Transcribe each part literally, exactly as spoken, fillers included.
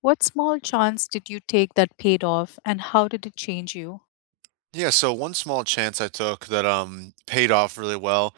What small chance did you take that paid off, and how did it change you? Yeah, so one small chance I took that um paid off really well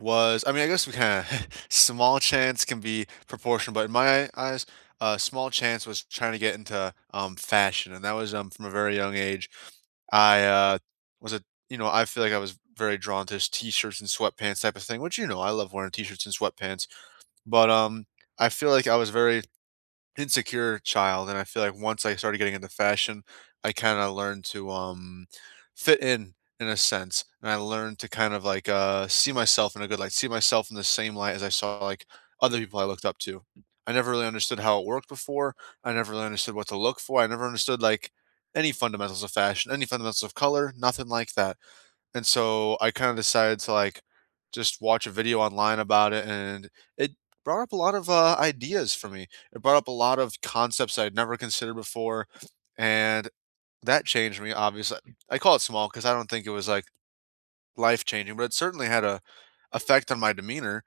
was I mean I guess we kind of small chance can be proportional, but in my eyes, a small chance was trying to get into um fashion, and that was um from a very young age. I uh, was a you know I feel like I was very drawn to t t-shirts and sweatpants type of thing, which you know I love wearing t-shirts and sweatpants. But um, I feel like I was very insecure child, and I feel like once I started getting into fashion, I kinda learned to, um, fit in, in a sense, and I learned to kind of, like, uh, see myself in a good light, see myself in the same light as I saw, like, other people I looked up to. I never really understood how it worked before. I never really understood what to look for. I never understood, like, any fundamentals of fashion, any fundamentals of color, nothing like that. And so I kinda decided to, like, just watch a video online about it, and it brought up a lot of, uh, ideas for me. It brought up a lot of concepts I'd never considered before, and that changed me, obviously. I call it small because I don't think it was, like, life-changing, but it certainly had a effect on my demeanor,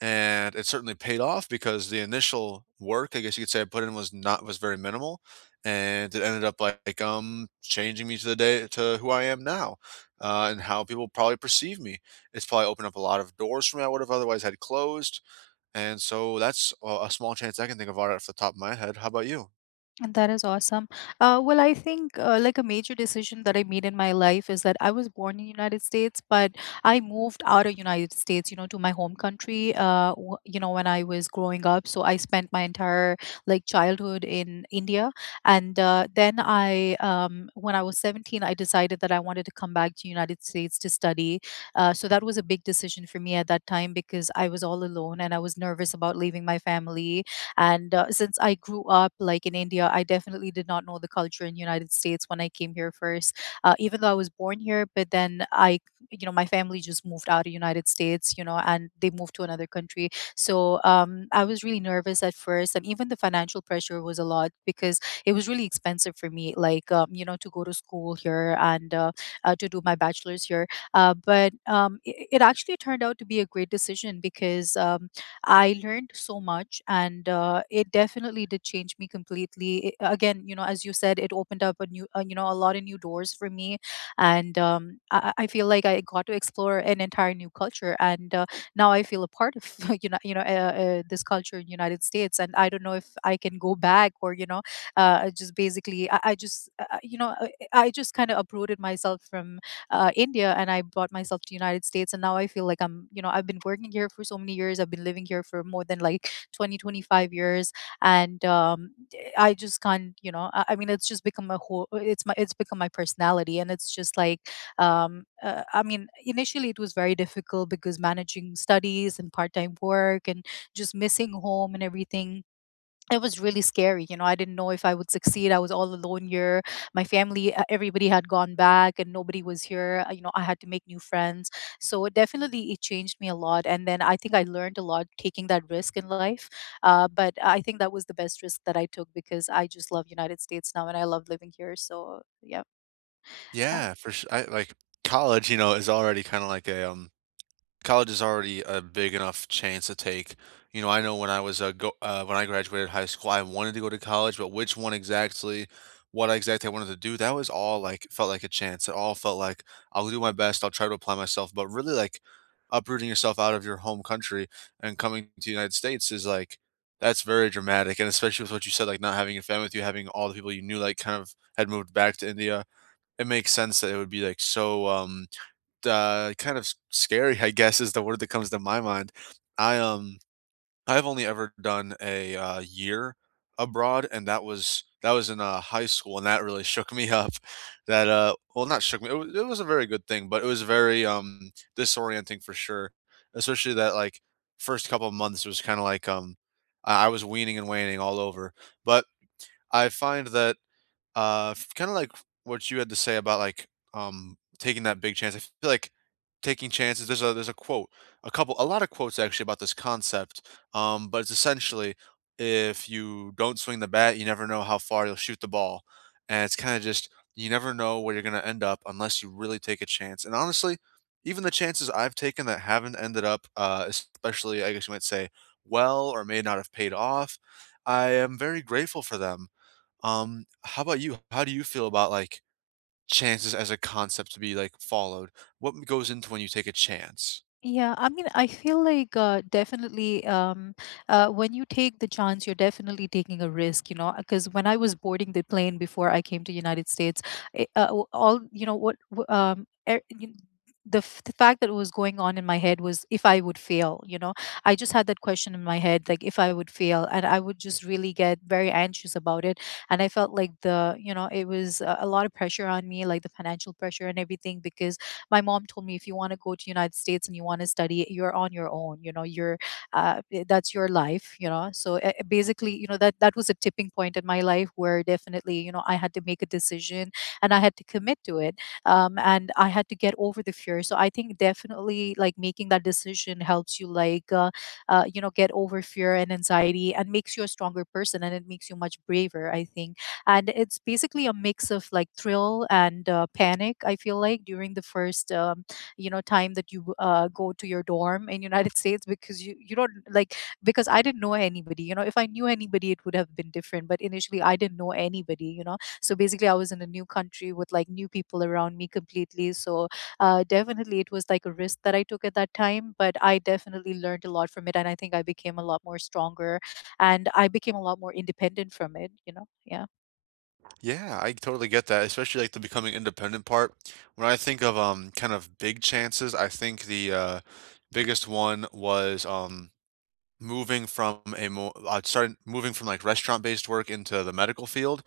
and it certainly paid off because the initial work, I guess you could say, I put in was not was very minimal, and it ended up like um changing me to the day to who I am now, uh, and how people probably perceive me. It's probably opened up a lot of doors for me I would have otherwise had closed, and so that's a, a small chance I can think of right off the top of my head. How about you? And that is awesome. Uh, well, I think uh, like a major decision that I made in my life is that I was born in United States, but I moved out of United States, you know, to my home country. Uh, w- you know, when I was growing up, so I spent my entire like childhood in India, and uh, then I, um, when I was seventeen, I decided that I wanted to come back to United States to study. Uh, so that was a big decision for me at that time because I was all alone and I was nervous about leaving my family and uh, since I grew up like in India, I definitely did not know the culture in United States when I came here first. Uh, even though I was born here, but then I, you know, my family just moved out of United States, you know, and they moved to another country. So um, I was really nervous at first, and even the financial pressure was a lot because it was really expensive for me, like um, you know, to go to school here and uh, uh, to do my bachelor's here. Uh, but um, it, it actually turned out to be a great decision because um, I learned so much, and uh, it definitely did change me completely. It- again, you know, as you said, it opened up a new, uh, you know, a lot of new doors for me, and um, I, I I feel like I got to explore an entire new culture, and uh, now I feel a part of, you know, you know, uh, uh, this culture in United States, and I don't know if I can go back, or, you know, uh, just basically, I, I just, uh, uh, you know, I, I just kind of uprooted myself from uh, India, and I brought myself to United States. And now I feel like I'm, you know, I've been working here for so many years. I've been living here for more than like twenty twenty-five years, and um, I just can't, you know, I, I mean it's just become a whole, it's my, it's become my personality, and it's just like um, uh, I mean initially it was very difficult because managing studies and part-time work and just missing home and everything. It was really scary, you know, I didn't know if I would succeed, I was all alone here, my family, uh, everybody had gone back and nobody was here. Uh, you know, I had to make new friends, so it definitely, it changed me a lot, and then I think I learned a lot taking that risk in life. Uh, but I think that was the best risk that I took because I just love United States now and I love living here, so yeah. Yeah, for sure. I, like college, you know, is already kind of like a um college is already a big enough chance to take. You know, I know when I was uh, go uh, when I graduated high school, I wanted to go to college, but which one exactly, what exactly I wanted to do, that was all like felt like a chance. It all felt like I'll do my best, I'll try to apply myself, but really like uprooting yourself out of your home country and coming to the United States is like that's very dramatic, and especially with what you said, like not having your family with you, having all the people you knew, like kind of had moved back to India. It makes sense that it would be like so um uh, kind of s scary, I guess, is the word that comes to my mind. I, um I've only ever done a, uh, year abroad, and that was that was in, uh, high school, and that really shook me up. That, uh well, not shook me, it was it was a very good thing, but it was very, um, disorienting for sure, especially that, like, first couple of months was kinda like, um, I I was weaning and waning all over, but I find that uh, kind of like what you had to say about like um taking that big chance. I feel like taking chances. There's a there's a quote, a couple, a lot of quotes actually about this concept. Um, but it's essentially if you don't swing the bat, you never know how far you'll shoot the ball, and it's kind of just you never know where you're gonna end up unless you really take a chance. And honestly, even the chances I've taken that haven't ended up, uh, especially I guess you might say well or may not have paid off, I am very grateful for them um, how about you? How do you feel about like chances as a concept to be like followed? What goes into when you take a chance? Yeah, I mean, I feel like uh, definitely, um, uh, when you take the chance, you're definitely taking a risk, you know. Because when I was boarding the plane before I came to United States, it, uh, w- all you know what w- um, e- you- the f- the fact that was going on in my head was if I would fail, you know. I just had that question in my head, like if I would fail, and I would just really get very anxious about it. And I felt like the you know, it was uh, a lot of pressure on me, like the financial pressure and everything, because my mom told me if you want to go to United States and you want to study, you're on your own, you know. You're uh, that's your life, you know. So uh, uh, basically, you know, that that was a tipping point in my life where definitely, you know, I had to make a decision, and I had to commit to it. Um, and I had to get over the fear. So I think definitely, like, making that decision helps you, like, uh, uh, you know, get over fear and anxiety, and makes you a stronger person, and it makes you much braver, I think. And it's basically a mix of like thrill and uh, panic, I feel like, during the first um, you know, time that you uh, go to your dorm in United States, because you you don't, like, because I didn't know anybody, you know. If I knew anybody it would have been different, but initially I didn't know anybody, you know. So basically, I was in a new country with like new people around me completely, so uh, definitely, it was like a risk that I took at that time, but I definitely learned a lot from it, and I think I became a lot more stronger, and I became a lot more independent from it, you know, yeah. Yeah, I totally get that, especially like the becoming independent part. When I think of um kind of big chances, I think the uh biggest one was um moving from a more I started moving from like restaurant based work into the medical field.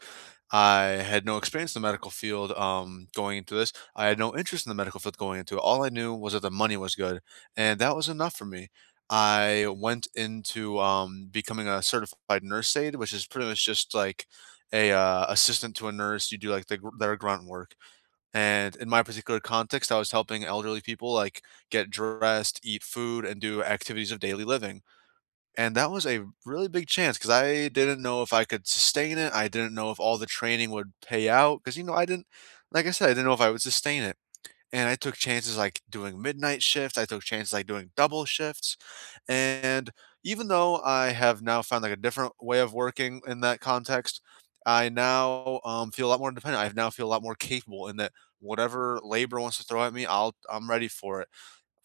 I had no experience in the medical field um, going into this. I had no interest in the medical field going into it. All I knew was that the money was good, and that was enough for me. I went into um, becoming a certified nurse aide, which is pretty much just like a uh, assistant to a nurse. You do like the, gr- their grunt work, and in my particular context, I was helping elderly people like get dressed, eat food, and do activities of daily living, and that was a really big chance because I didn't know if I could sustain it. I didn't know if all the training would pay out because you know, I didn't like I said, I didn't know if I would sustain it, and I took chances, like, doing midnight shifts. I took chances, like, doing double shifts, and even though I have now found, like, a different way of working in that context, I now, um, feel a lot more independent. I now feel a lot more capable in that whatever labor wants to throw at me, I'll I'm ready for it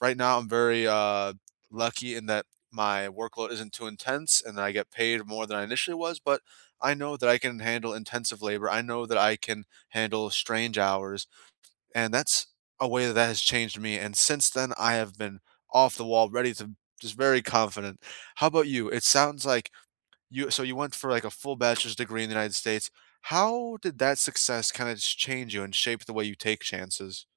right now. I'm very uh, lucky in that my workload isn't too intense and I get paid more than I initially was, but I know that I can handle intensive labor. I know that I can handle strange hours. And that's a way that that has changed me. And since then, I have been off the wall, ready to just very confident. How about you? It sounds like you, so you went for like a full bachelor's degree in the United States. How did that success kind of change you and shape the way you take chances?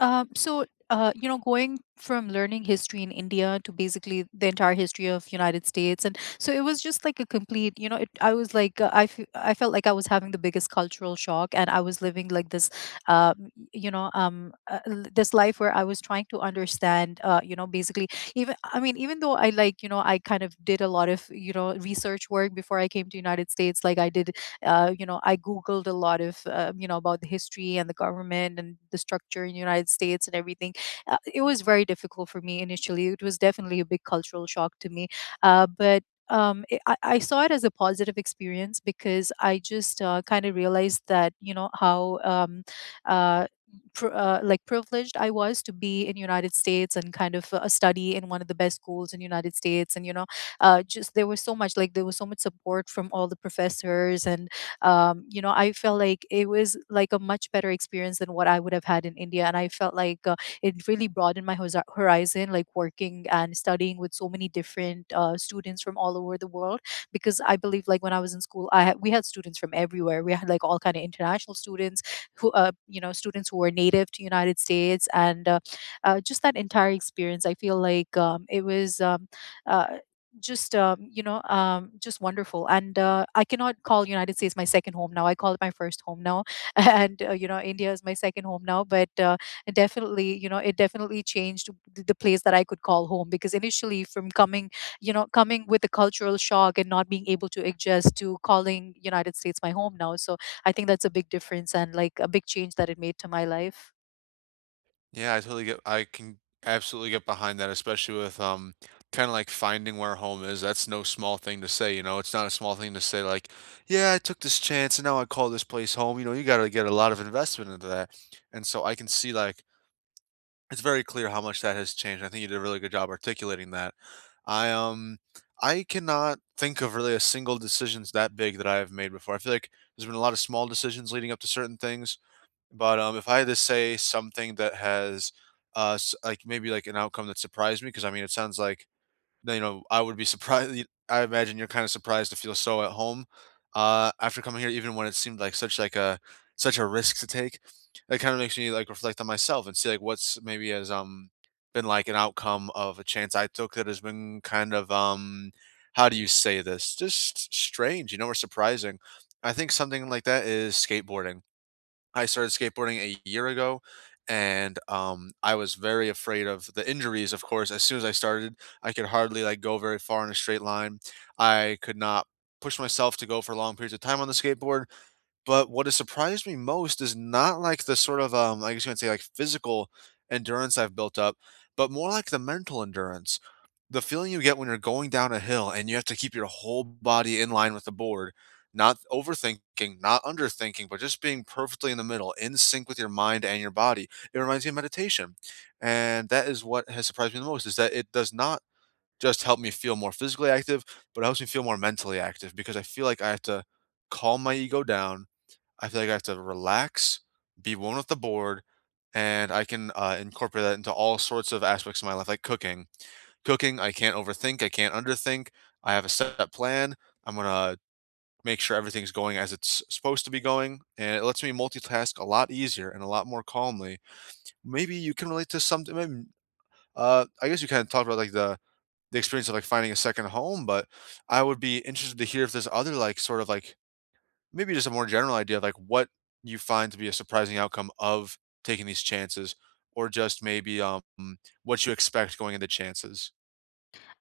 Um, so, uh, you know, going from learning history in India to basically the entire history of United States, and so it was just like a complete, you know, it, I was like, uh, I fe- I felt like I was having the biggest cultural shock, and I was living like this, uh, you know, um, uh, l- this life where I was trying to understand, uh, you know, basically, even I mean, even though I, like, you know, I kind of did a lot of, you know, research work before I came to United States, like I did, uh, you know, I googled a lot of uh, you know, about the history and the government and the structure in the United States and everything. Uh, it was very difficult for me, initially it was definitely a big cultural shock to me. Uh, but um, it, I, I saw it as a positive experience because I just uh, kind of realized, that you know, how um, uh, pr- uh, like privileged I was to be in United States, and kind of uh, study in one of the best schools in United States. And you know, uh, just there was so much, like there was so much support from all the professors, and um, you know, I felt like it was like a much better experience than what I would have had in India, and I felt like uh, it really broadened my horiz- horizon, like working and studying with so many different uh, students from all over the world, because I believe, like, when I was in school, i had, we had students from everywhere. We had like all kind of international students, who, uh, you know, students who were native to United States, and uh, uh, just that entire experience, I feel like, um, it was, um, uh, just, um, you know, um, just wonderful. And uh, I cannot call United States my second home now, I call it my first home now and uh, you know, India is my second home now, but uh, it definitely, you know, it definitely changed th- the place that I could call home, because initially, from coming, you know, coming with a cultural shock and not being able to adjust to calling United States my home now. So I think that's a big difference and like a big change that it made to my life. Yeah, I totally get I can absolutely get behind that, especially with um kind of like finding where home is. That's no small thing to say, you know. It's not a small thing to say like, yeah, I took this chance and now I call this place home. You know, you got to get a lot of investment into that. And so I can see like it's very clear how much that has changed. I think you did a really good job articulating that. I um I cannot think of really a single decisions that big that I have made before. I feel like there's been a lot of small decisions leading up to certain things, but, um, if I had to say something that has, uh, s like, maybe, like, an outcome that surprised me, because I mean, it sounds like, you know, I would be surprised I imagine you're kinda surprised to feel so at home, uh, after coming here, even when it seemed like such, like, a such a risk to take. That kinda makes me, like, reflect on myself and see, like, what's maybe has, um, been, like, an outcome of a chance I took that has been kind of, um, how do you say this? Just strange, you know, or surprising. I think something like that is skateboarding. I started skateboarding a year ago, and um, I was very afraid of the injuries. Of course, as soon as I started, I could hardly like go very far in a straight line. I could not push myself to go for long periods of time on the skateboard, but what has surprised me most is not like the sort of, um, I guess you could say, like physical endurance I've built up, but more like the mental endurance. The feeling you get when you're going down a hill and you have to keep your whole body in line with the board, not overthinking, not underthinking, but just being perfectly in the middle, in sync with your mind and your body. It reminds me of meditation. And that is what has surprised me the most is that it does not just help me feel more physically active, but it helps me feel more mentally active because I feel like I have to calm my ego down. I feel like I have to relax, be one with the board, and I can uh, incorporate that into all sorts of aspects of my life, like cooking. Cooking, I can't overthink, I can't underthink. I have a set plan. I'm gonna make sure everything's going as it's supposed to be going, and it lets me multitask a lot easier and a lot more calmly. Maybe you can relate to something. Maybe, uh, I guess you kind of talked about like the the experience of like finding a second home, but I would be interested to hear if there's other like sort of like maybe just a more general idea of like what you find to be a surprising outcome of taking these chances, or just maybe um what you expect going into chances.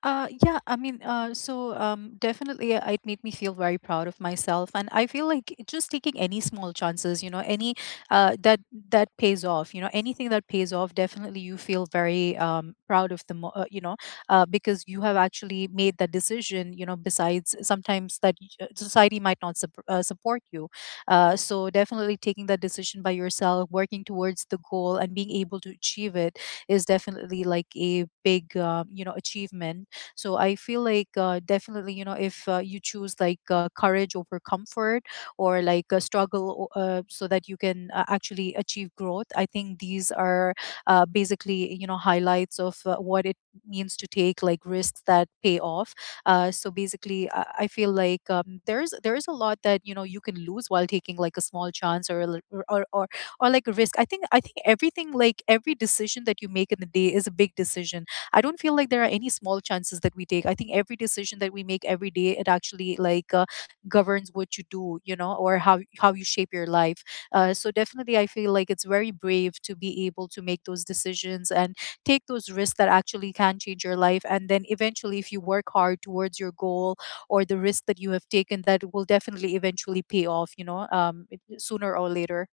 Uh, yeah, I mean, uh, so um, definitely uh, it made me feel very proud of myself, and I feel like just taking any small chances, you know, any uh, that that pays off, you know, anything that pays off, definitely you feel very um, proud of the, mo- uh, you know, uh, because you have actually made that decision, you know. Besides, sometimes that y- uh, society might not sup- uh, support you, uh, so definitely taking that decision by yourself, working towards the goal, and being able to achieve it is definitely like a big, um, you know, achievement. So I feel like uh, definitely, you know, if uh, you choose like uh, courage over comfort, or like a struggle, o- uh, so that you can uh, actually achieve growth, I think these are uh, basically, you know, highlights of uh, what it means to take like risks that pay off. Uh, so basically, i, I feel like um, there's there's a lot that, you know, you can lose while taking like a small chance, or, a lit- or or or or like a risk. i think I think everything, like every decision that you make in the day is a big decision. I don't feel like there are any small chances that we take. I think every decision that we make every day, it actually like uh, governs what you do, you know, or how how you shape your life. Uh, so definitely, I feel like it's very brave to be able to make those decisions and take those risks that actually can change your life. And then eventually, if you work hard towards your goal or the risk that you have taken, that will definitely eventually pay off, you know, um, it- sooner or later.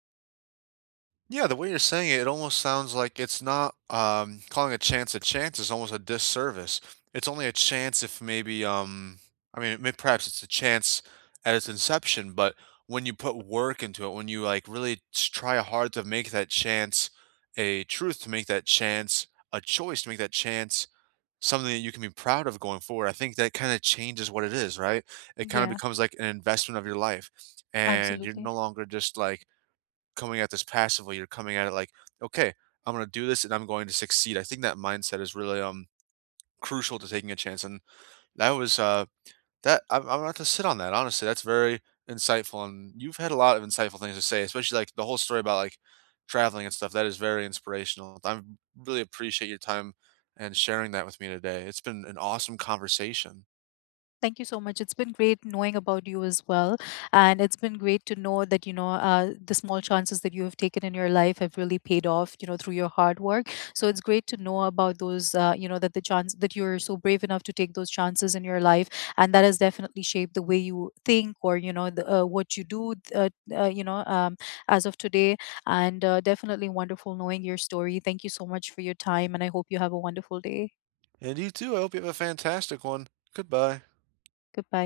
Yeah, the way you're saying it, it almost sounds like it's not um calling a chance a chance is almost a disservice. It's only a chance if maybe um i mean may- perhaps it's a chance at its inception, but when you put work into it, when you like really s- try hard to make that chance a truth, to make that chance a choice, to make that chance something that you can be proud of going forward. I think that kind of changes what it is, right? It kind of Yeah, becomes like an investment of your life. And you're no absolutely. longer just like coming at this passively. You're coming at it like, okay, I'm going to do this and I'm going to succeed. I think that mindset is really um crucial to taking a chance. And that was uh that I'm I'm about to sit on that, honestly, that's very insightful, and you've had a lot of insightful things to say, especially, like, the whole story about, like, traveling and stuff, that is very inspirational. I'm really appreciate your time and sharing that with me today. It's been an awesome conversation. Thank you so much. It's been great knowing about you as well. And it's been great to know that, you know, uh, the small chances that you have taken in your life have really paid off, you know, through your hard work. So it's great to know about those, uh, you know, that the chance that you're so brave enough to take those chances in your life. And that has definitely shaped the way you think, or, you know, the, uh, what you do, uh, uh, you know, um, as of today. And uh, definitely wonderful knowing your story. Thank you so much for your time. And I hope you have a wonderful day. And you too, I hope you have a fantastic one. Goodbye. Goodbye.